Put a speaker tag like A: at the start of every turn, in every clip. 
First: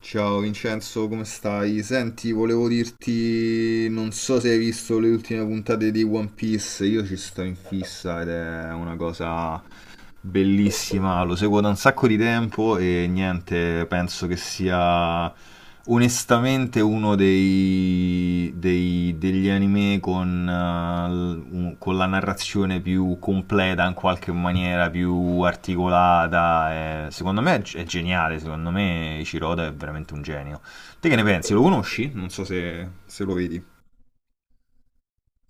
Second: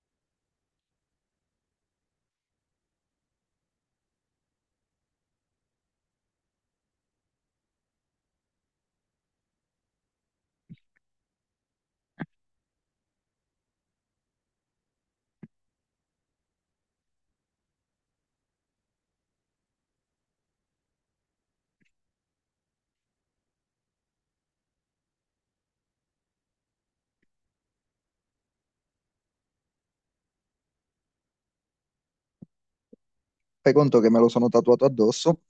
A: Ciao Vincenzo, come stai? Senti, volevo dirti, non so se hai visto le ultime puntate di One Piece, io ci sto in fissa ed è una cosa bellissima, lo seguo da un sacco di tempo e niente, penso che sia onestamente uno degli anime con la narrazione più completa in qualche maniera, più articolata. Secondo me è geniale, secondo me Ichiroda è veramente un genio. Te che ne pensi? Lo conosci? Non so se lo vedi.
B: Fai conto che me lo sono tatuato addosso.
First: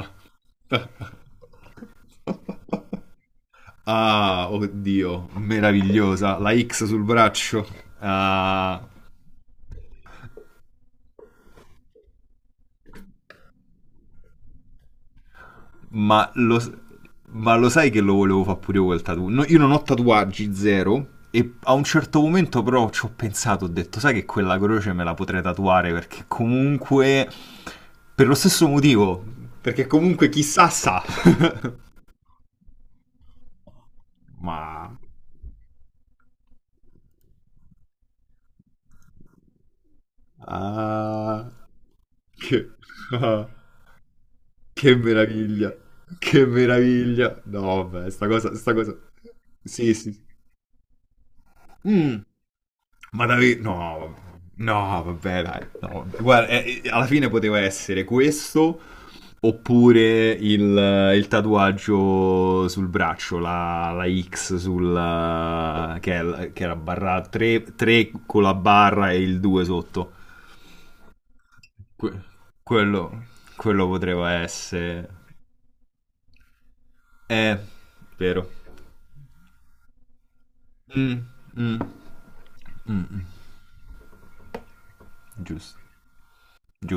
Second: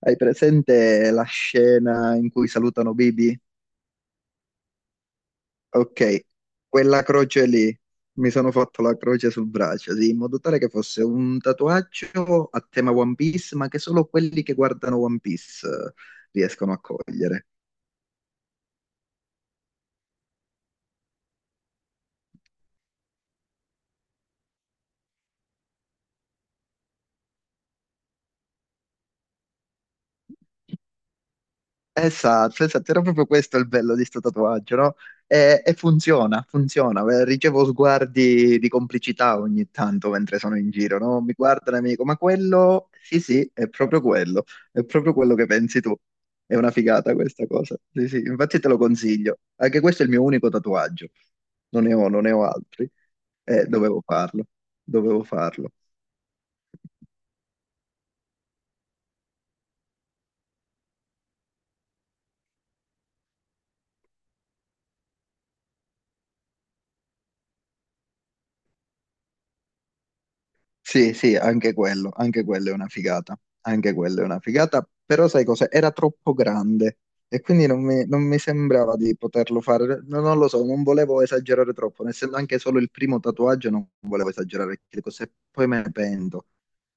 B: Hai presente la scena in cui salutano Bibi?
A: Ah, oddio,
B: Ok,
A: meravigliosa, la X sul
B: quella croce
A: braccio.
B: lì. Mi sono
A: Ah,
B: fatto la croce sul braccio, sì, in modo tale che fosse un tatuaggio a tema One Piece, ma che solo quelli che guardano One Piece
A: ma, lo,
B: riescono a cogliere.
A: ma lo sai che lo volevo fare pure io quel tatuaggio? No, io non ho tatuaggi, zero. E a un certo momento però ci ho pensato, ho detto, sai che quella croce me la potrei tatuare perché comunque... Per lo stesso motivo, perché comunque chissà sa.
B: Esatto, esatto, era proprio questo il bello di sto
A: ma...
B: tatuaggio, no? E funziona, funziona. Ricevo sguardi di complicità ogni tanto mentre sono in giro, no? Mi
A: ah,
B: guardano e mi dicono, ma
A: che...
B: quello, sì,
A: ah.
B: sì, è
A: Che
B: proprio quello che
A: meraviglia,
B: pensi tu.
A: che
B: È una figata
A: meraviglia.
B: questa cosa.
A: No,
B: Sì,
A: vabbè,
B: sì,
A: sta cosa,
B: infatti te
A: sta
B: lo
A: cosa.
B: consiglio. Anche
A: Sì,
B: questo è il
A: sì, sì.
B: mio unico tatuaggio. Non ne ho,
A: Mm,
B: non ne ho altri.
A: ma davvero, no,
B: Dovevo farlo,
A: vabbè. No,
B: dovevo
A: vabbè, dai,
B: farlo.
A: no, vabbè. Guarda, alla fine poteva essere questo oppure il tatuaggio sul braccio, la X sul, che era barra 3, 3 con la barra e il 2 sotto.
B: Sì, sì,
A: Que-
B: anche quello è una
A: Quello,
B: figata,
A: quello
B: anche quello è
A: poteva
B: una figata,
A: essere...
B: però sai cos'è? Era troppo grande e
A: Eh,
B: quindi non mi
A: vero.
B: sembrava di poterlo fare, no, non lo so, non volevo
A: Mm,
B: esagerare
A: mm.
B: troppo, essendo anche solo il primo
A: Mm,
B: tatuaggio non volevo esagerare, che cose poi
A: Giusto,
B: me ne pento.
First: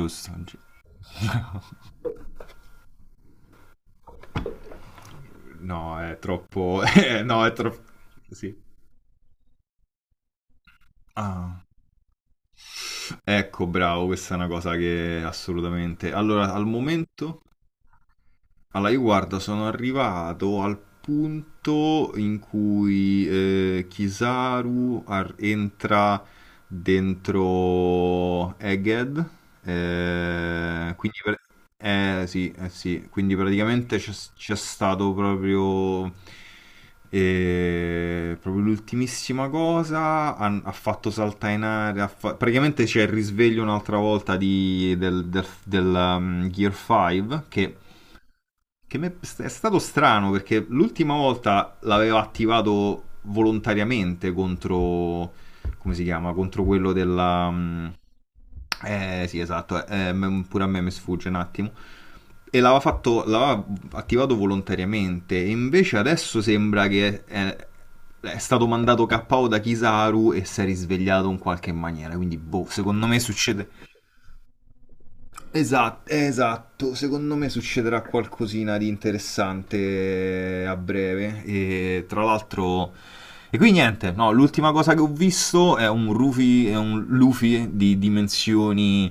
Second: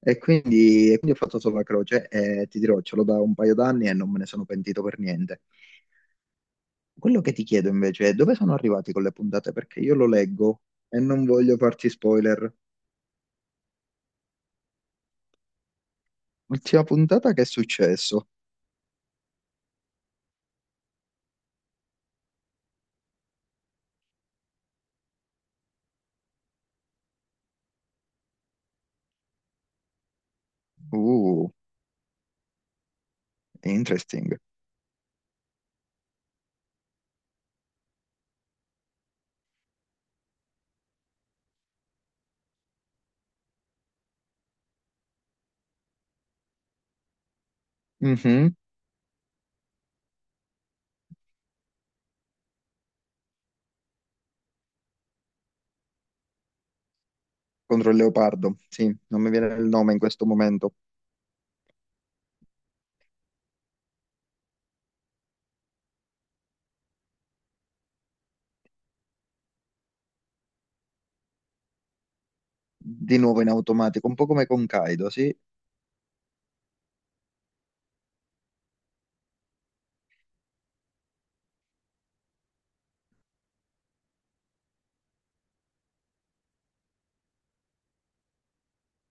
B: E
A: gi-
B: quindi, e quindi ho fatto solo la croce e ti dirò, ce l'ho da un paio d'anni e non me ne sono pentito per niente.
A: No, è troppo...
B: Quello che ti
A: no, è
B: chiedo
A: troppo...
B: invece è dove sono
A: Sì.
B: arrivati con le puntate, perché io lo leggo e non voglio
A: Ah,
B: farti spoiler.
A: ecco, bravo, questa è una cosa che assolutamente... Allora,
B: Ultima puntata, che è successo?
A: Io guarda, sono arrivato al punto in cui Kizaru entra dentro Egghead, eh, quindi, per-
B: Uh,
A: sì, sì, quindi praticamente c'è
B: interesting.
A: c'è stato proprio, proprio l'ultimissima cosa, ha fatto saltare in aria, praticamente c'è il risveglio un'altra volta del Gear 5 che...
B: Mhm.
A: Che è stato strano perché l'ultima volta l'avevo attivato volontariamente contro... come si chiama? Contro quello della... mm,
B: Contro il leopardo, sì, non
A: Eh
B: mi
A: sì,
B: viene il
A: esatto,
B: nome in questo
A: pure a
B: momento.
A: me mi sfugge un attimo. E l'aveva attivato volontariamente. E invece adesso sembra che è stato mandato KO da Kizaru e si è risvegliato in qualche maniera. Quindi, boh, secondo me
B: Di nuovo in
A: succede.
B: automatico, un po' come con Kaido, sì.
A: Esatto, esatto, secondo me succederà qualcosina di interessante a breve e tra l'altro... E qui niente, no, l'ultima cosa che ho visto è un Rufy, è un Luffy di dimensioni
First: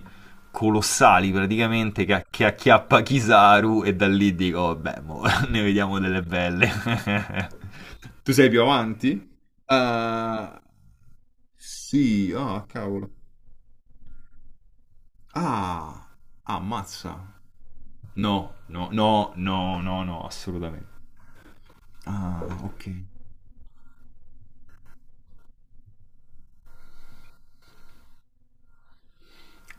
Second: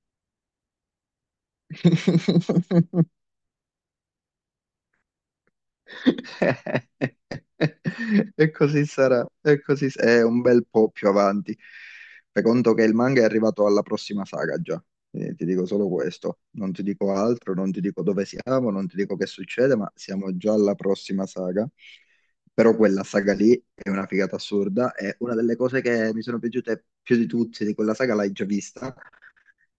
A: colossali praticamente che acchiappa Kizaru e da lì dico, vabbè, mo, ne vediamo delle belle. Tu sei
B: E
A: più
B: così sarà,
A: avanti?
B: è un
A: Ah,
B: bel po' più avanti.
A: sì,
B: Fai
A: ah,
B: conto che il
A: cavolo.
B: manga è arrivato alla prossima saga già. Ti dico solo
A: Ah,
B: questo, non ti dico
A: ammazza.
B: altro, non ti dico dove
A: No,
B: siamo, non
A: no,
B: ti dico che
A: no,
B: succede,
A: no,
B: ma
A: no, no,
B: siamo già alla
A: assolutamente.
B: prossima saga.
A: Ah,
B: Però
A: ok.
B: quella saga lì è una figata assurda, è una delle cose che mi sono piaciute più di tutte di quella saga, l'hai già vista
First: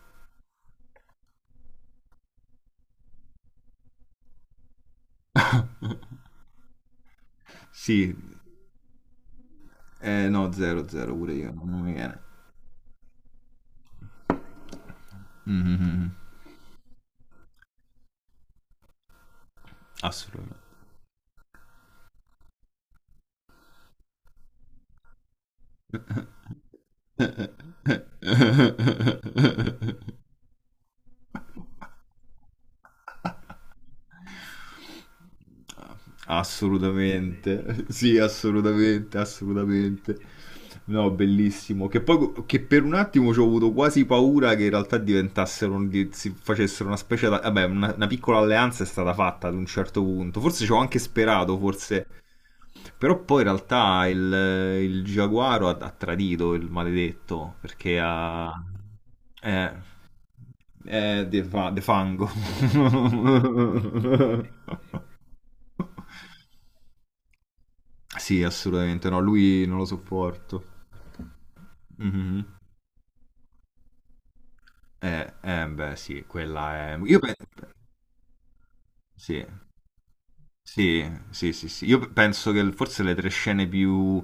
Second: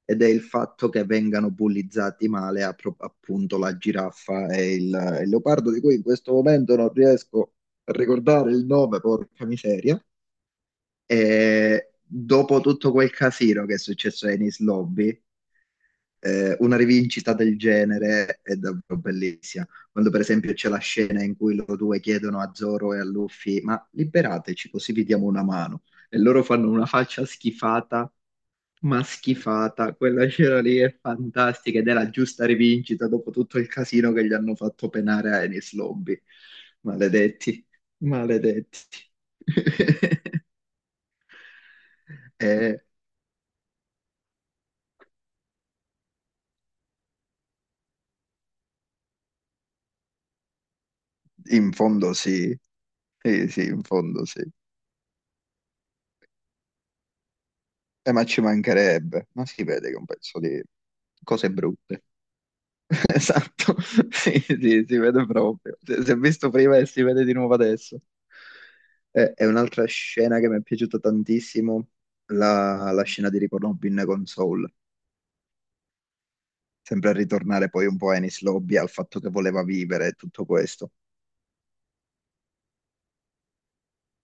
B: ed è il fatto che vengano bullizzati male appunto la giraffa e il leopardo, di cui in questo momento non riesco a
A: sì,
B: ricordare il nome, porca miseria.
A: no, 0, 0 pure io, non
B: E
A: mi viene.
B: dopo tutto quel casino che è successo a Enis Lobby,
A: Mhm, mhm, mhm,
B: una rivincita del genere è davvero bellissima. Quando per esempio
A: assolutamente.
B: c'è la scena in cui loro due chiedono a Zoro e a Luffy, ma liberateci così vi diamo una mano. E loro fanno una faccia schifata, ma schifata. Quella scena lì è fantastica ed è la giusta rivincita dopo tutto il casino che gli hanno fatto penare a Enies Lobby. Maledetti,
A: Assolutamente, sì,
B: maledetti.
A: assolutamente, assolutamente. No, bellissimo. Che poi che
B: E
A: per un attimo ci ho avuto quasi paura che in realtà diventassero, si facessero una specie, vabbè, una piccola alleanza è stata fatta ad un certo punto. Forse ci ho anche sperato,
B: in
A: forse.
B: fondo sì,
A: Però poi in
B: sì, sì, in
A: realtà
B: fondo sì.
A: il Giaguaro ha tradito il maledetto, perché
B: Ma ci
A: ha...
B: mancherebbe, ma si vede che
A: eh.
B: è un pezzo di
A: Eh, de,
B: cose
A: fa- de
B: brutte.
A: fango.
B: Esatto, sì, sì, si vede proprio. Si è visto prima e si vede di nuovo adesso.
A: Sì, assolutamente no,
B: È
A: lui non
B: un'altra
A: lo
B: scena che mi
A: sopporto.
B: è piaciuta tantissimo,
A: Mhm.
B: la scena di Rick Rubin con Soul.
A: Beh, sì, quella è...
B: Sempre a
A: Io penso...
B: ritornare poi un po' a Ennis Lobby, al fatto che
A: Sì.
B: voleva vivere e tutto questo.
A: Sì, sì, sì, sì. Io penso che forse le tre scene più...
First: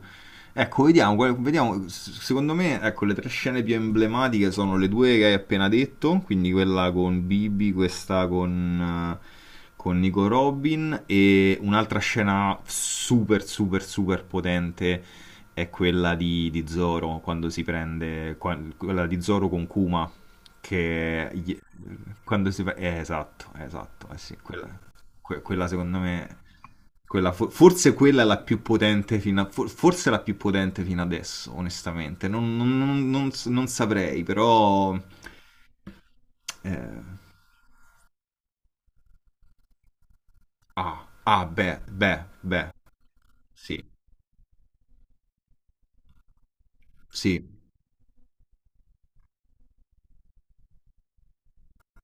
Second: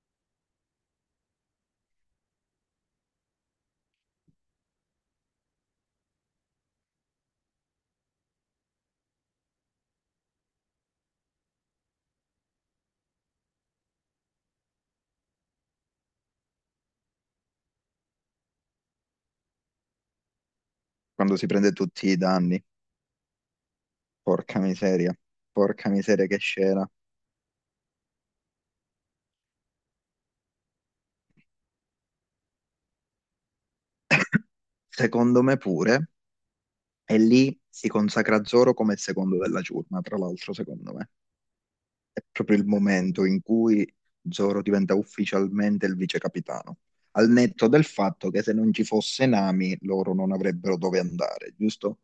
A: Ecco, vediamo, vediamo. Secondo me, ecco, le tre scene più emblematiche sono le due che hai appena detto, quindi quella con Bibi, questa con Nico Robin e un'altra scena super, super, super potente è quella di Zoro, quando si prende... quella di Zoro con Kuma, che...
B: Quando si
A: gli-
B: prende tutti i
A: Quando si...
B: danni.
A: fa- esatto, esatto, eh sì,
B: Porca
A: quella...
B: miseria,
A: Quella
B: porca
A: secondo
B: miseria
A: me,
B: che scena.
A: forse quella è la più potente forse la più potente fino adesso, onestamente. Non saprei, però...
B: Secondo me pure.
A: eh,
B: E lì si consacra Zoro come il secondo della giornata, tra l'altro, secondo
A: ah,
B: me.
A: ah, beh, beh,
B: È proprio
A: beh,
B: il momento in
A: sì,
B: cui Zoro diventa ufficialmente il vice capitano. Al
A: sì,
B: netto del fatto che se non ci fosse Nami, loro non avrebbero dove andare, giusto?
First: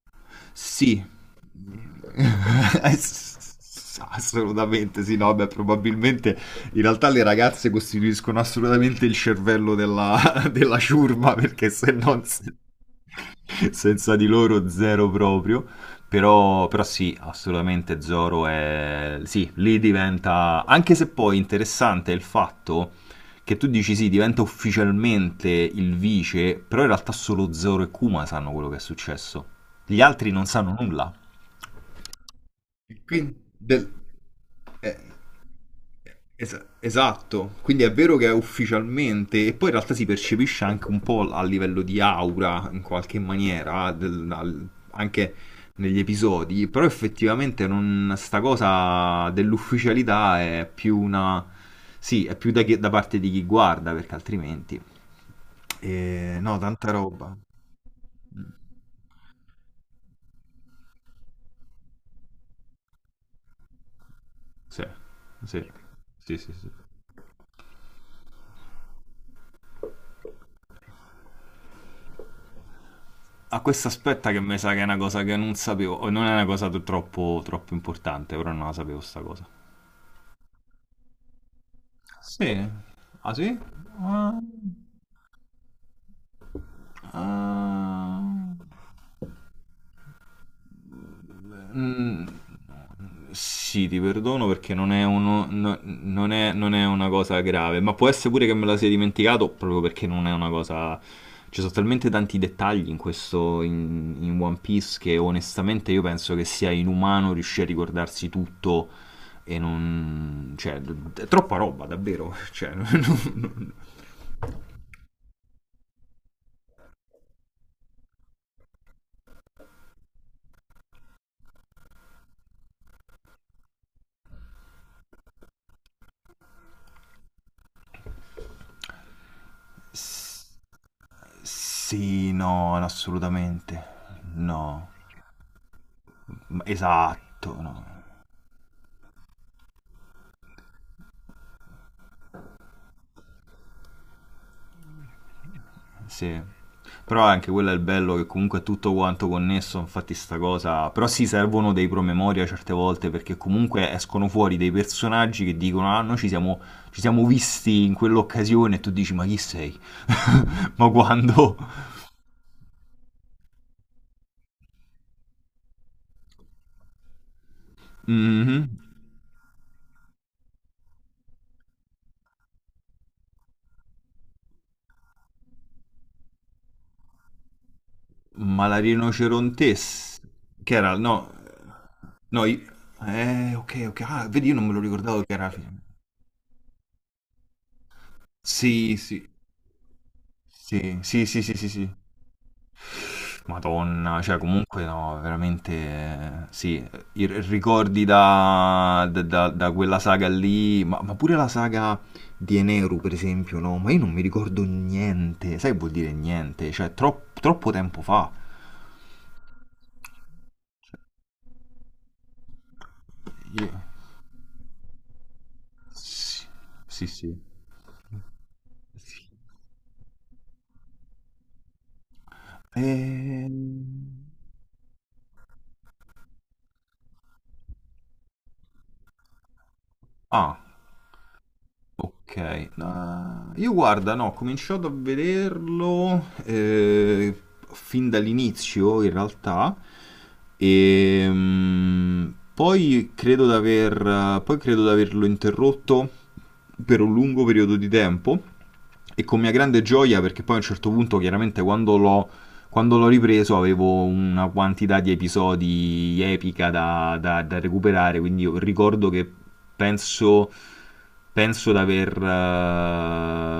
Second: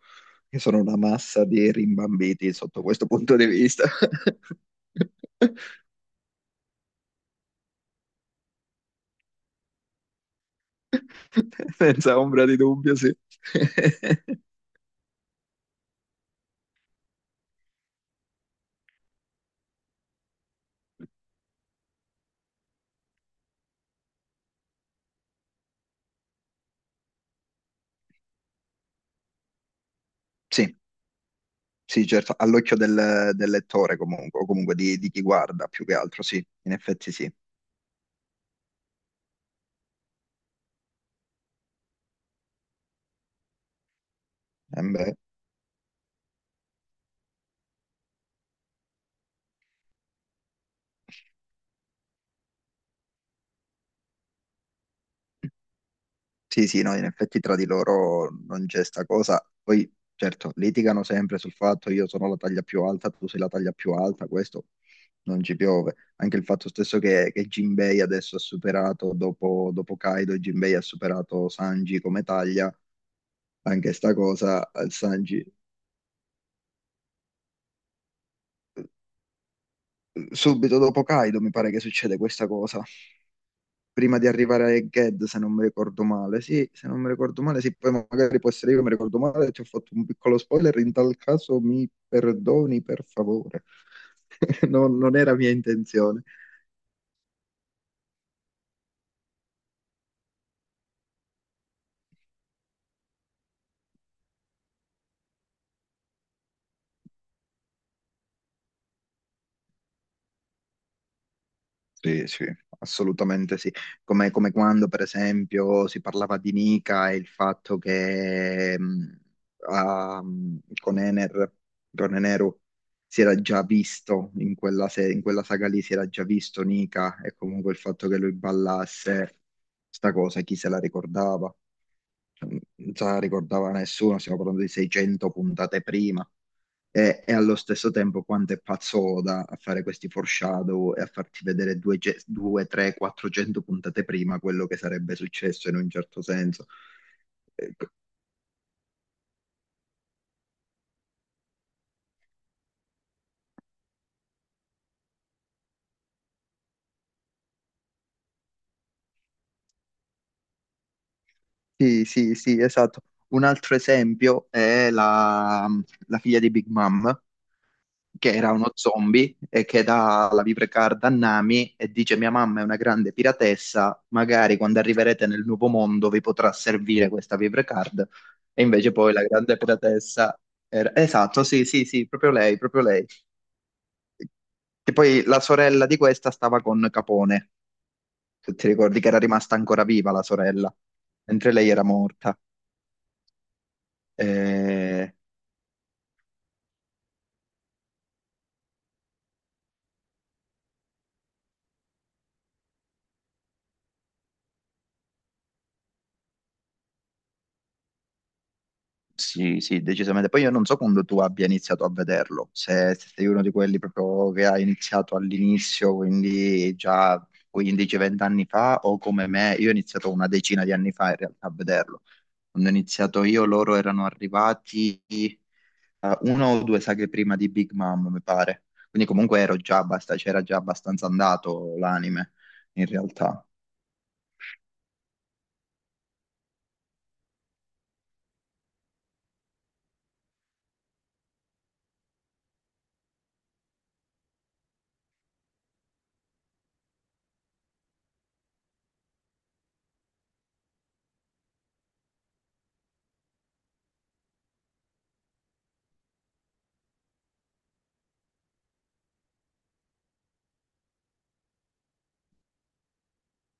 B: Che sono una
A: sì.
B: massa di rimbambiti sotto questo
A: Ass-
B: punto di vista.
A: Assolutamente sì, no, beh, probabilmente in realtà le ragazze costituiscono assolutamente il cervello della, della ciurma perché se
B: Senza
A: non,
B: ombra
A: se
B: di dubbio, sì.
A: senza di loro zero proprio. Però sì, assolutamente Zoro è... Sì, lì diventa... Anche se poi interessante è il fatto che tu dici sì, diventa ufficialmente il vice, però in realtà solo Zoro e Kuma sanno quello che è successo. Gli altri non sanno
B: Sì,
A: nulla.
B: sì, certo, all'occhio del
A: Quindi, del-
B: lettore comunque, o comunque di
A: eh,
B: chi guarda più che altro, sì, in effetti sì.
A: Esatto, quindi è vero che è ufficialmente, e poi in realtà si percepisce anche un po' a livello di aura, in qualche maniera,
B: Eh beh,
A: anche negli episodi, però effettivamente non, sta cosa dell'ufficialità è più una... Sì, è più da parte di chi guarda, perché altrimenti... no,
B: sì, sì,
A: tanta
B: no, in
A: roba.
B: effetti tra di loro
A: Mm.
B: non c'è sta cosa. Poi, certo, litigano sempre sul fatto io sono la taglia più alta, tu sei la taglia più alta, questo
A: Sì,
B: non ci
A: sì,
B: piove.
A: sì,
B: Anche il
A: sì,
B: fatto
A: sì.
B: stesso che Jinbei adesso ha superato, dopo, dopo Kaido, Jinbei ha superato Sanji come taglia,
A: A questo
B: anche sta
A: aspetta che mi
B: cosa,
A: sa che è una cosa che
B: Sanji...
A: non sapevo, o non è una cosa troppo, troppo importante, però non la sapevo sta cosa.
B: Subito dopo Kaido mi pare che succede questa
A: Sì.
B: cosa.
A: Ah sì?
B: Prima di
A: Ah,
B: arrivare a Ged, se non mi ricordo male. Sì, se non mi ricordo male, sì, poi
A: ah.
B: magari può essere io che mi ricordo male, ti ho fatto un piccolo spoiler, in tal caso mi
A: Mm,
B: perdoni per favore.
A: Sì, ti perdono perché non
B: Non,
A: è,
B: non era
A: uno,
B: mia intenzione.
A: non è, una cosa grave, ma può essere pure che me la sia dimenticato proprio perché non è una cosa... Ci sono talmente tanti dettagli in questo, in, in One Piece che onestamente io penso che sia inumano riuscire a ricordarsi tutto. E non... cioè, è troppa roba,
B: Sì,
A: davvero.
B: sì,
A: Cioè, non- non-
B: assolutamente sì.
A: non-
B: Come, come quando, per esempio, si parlava di Nica e il fatto che con Ener, con Eneru, si era già visto in quella, in quella saga lì, si era già visto Nica e comunque il fatto che lui ballasse, sta cosa,
A: S-
B: chi se la ricordava?
A: sì,
B: Cioè,
A: no,
B: non se la ricordava
A: assolutamente.
B: nessuno, stiamo parlando di
A: No.
B: 600 puntate prima e
A: Esatto,
B: allo
A: no.
B: stesso tempo quanto è pazzoda a fare questi foreshadow e a farti vedere 2, 3, 400 puntate prima quello che sarebbe successo in un certo
A: Sì.
B: senso.
A: Però anche quello è
B: Eh,
A: il bello che comunque è tutto quanto connesso, infatti sta cosa... Però sì, servono dei promemoria certe volte perché comunque escono fuori dei personaggi che dicono ah, noi ci siamo visti in quell'occasione e tu dici ma chi sei? Ma quando?
B: Sì, sì, sì, esatto. Un altro esempio è la figlia di Big Mom, che era
A: Mhm.
B: uno zombie e che dà la vibrecard a Nami e dice: mia mamma è una grande piratessa, magari quando arriverete nel nuovo mondo vi potrà servire questa vibrecard. E
A: Ma la
B: invece poi la grande
A: rinocerontessa,
B: piratessa
A: che
B: era...
A: era, no,
B: Esatto, sì, sì, sì, proprio
A: no,
B: lei,
A: i-
B: proprio lei.
A: ok, ok, ah, vedi, io non me lo
B: Che
A: ricordavo
B: poi
A: che
B: la
A: era film.
B: sorella di questa stava con Capone, se ti
A: Sì,
B: ricordi che era
A: sì,
B: rimasta ancora viva la sorella,
A: sì, sì, sì,
B: mentre
A: sì, sì,
B: lei era
A: sì.
B: morta.
A: Madonna, cioè comunque
B: Eh,
A: no, veramente, sì, ricordi da quella saga lì, ma pure la saga di Eneru, per esempio, no, ma io non mi ricordo niente, sai che vuol dire niente? Cioè, troppo tempo fa.
B: Sì, sì, decisamente. Poi io non so
A: Cioè,
B: quando tu abbia iniziato a vederlo, se, se sei uno di
A: io...
B: quelli proprio che ha iniziato all'inizio, quindi
A: Sì,
B: già
A: sì,
B: 15-20 anni fa, o
A: sì.
B: come me, io ho iniziato una decina di anni fa in realtà a vederlo. Quando ho iniziato io, loro
A: Ehm,
B: erano arrivati una o 2 saghe prima di Big Mom, mi pare. Quindi comunque ero già c'era
A: Ah,
B: già abbastanza andato l'anime,
A: ok.
B: in realtà.
A: Ah, io guarda, no, ho cominciato a vederlo fin dall'inizio, in realtà. E poi credo di averlo interrotto per un lungo periodo di tempo. E con mia grande gioia, perché poi a un certo punto, chiaramente, quando l'ho ripreso avevo una quantità di episodi epica da recuperare, quindi io ricordo che penso, penso di aver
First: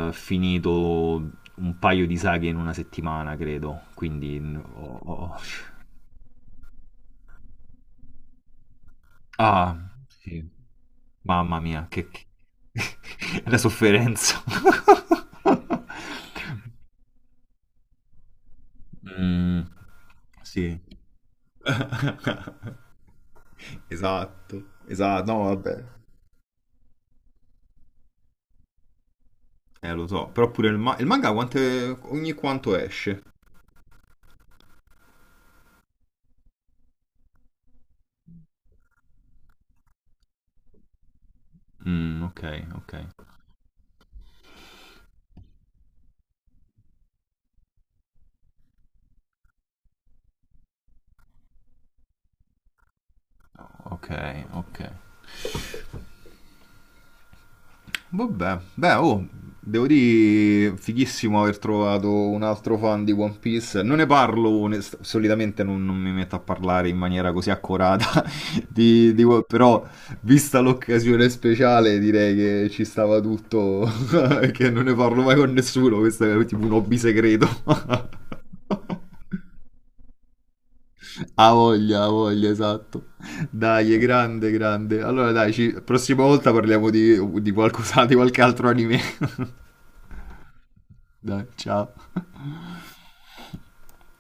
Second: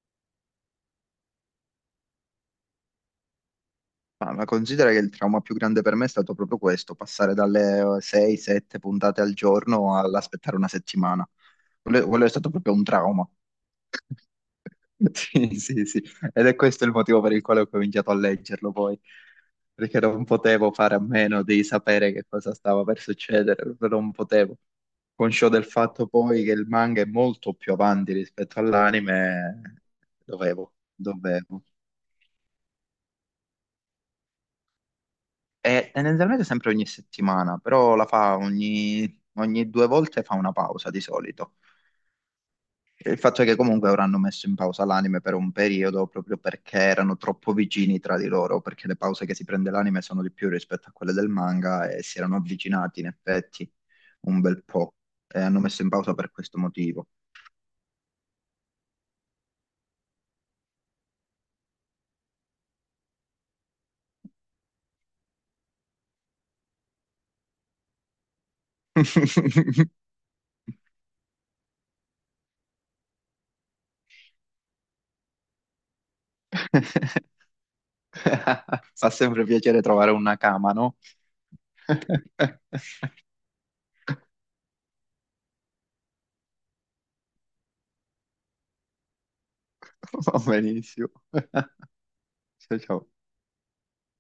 A: finito un paio di saghe in una settimana, credo.
B: Ma,
A: Quindi...
B: ma
A: n-
B: considera che
A: ho-
B: il
A: ho-
B: trauma più grande per me è stato proprio questo, passare dalle 6-7 puntate al
A: Ah,
B: giorno
A: sì.
B: all'aspettare una settimana.
A: Mamma mia,
B: Quello, quello
A: che-
B: è stato proprio un trauma.
A: la sofferenza.
B: Sì, sì, sì. Ed è questo il motivo per il quale ho cominciato a leggerlo poi,
A: Mm,
B: perché non potevo
A: sì.
B: fare a meno di sapere che cosa stava per succedere, non potevo.
A: Esatto, esatto, no,
B: Conscio del
A: vabbè.
B: fatto poi che il manga è molto più avanti rispetto all'anime,
A: Lo so, però pure
B: dovevo,
A: il manga
B: dovevo.
A: ogni quanto esce.
B: E tendenzialmente sempre ogni settimana, però la fa ogni, ogni due volte fa una pausa di solito.
A: Mm, ok, ok.
B: Il fatto è che comunque ora hanno messo in pausa l'anime per un periodo proprio perché erano troppo vicini tra di loro, perché le pause che si prende l'anime sono di più rispetto a quelle del manga e si erano avvicinati in effetti
A: Ok,
B: un bel
A: ok.
B: po' e hanno messo in pausa per questo motivo.
A: Vabbè, beh, oh, devo dire, fighissimo aver trovato un altro fan di One Piece. Non ne parlo, solitamente non mi metto a parlare in maniera così accurata, però vista l'occasione speciale direi che ci stava tutto, che non ne parlo mai con nessuno, questo è tipo un hobby segreto.
B: Fa sempre piacere trovare una cama, no?
A: Ha voglia, esatto. Dai, è grande, grande. Allora, dai, ci... prossima volta parliamo di qualcosa, di qualche altro anime.
B: Va benissimo.
A: Dai, ciao.
B: Ciao ciao.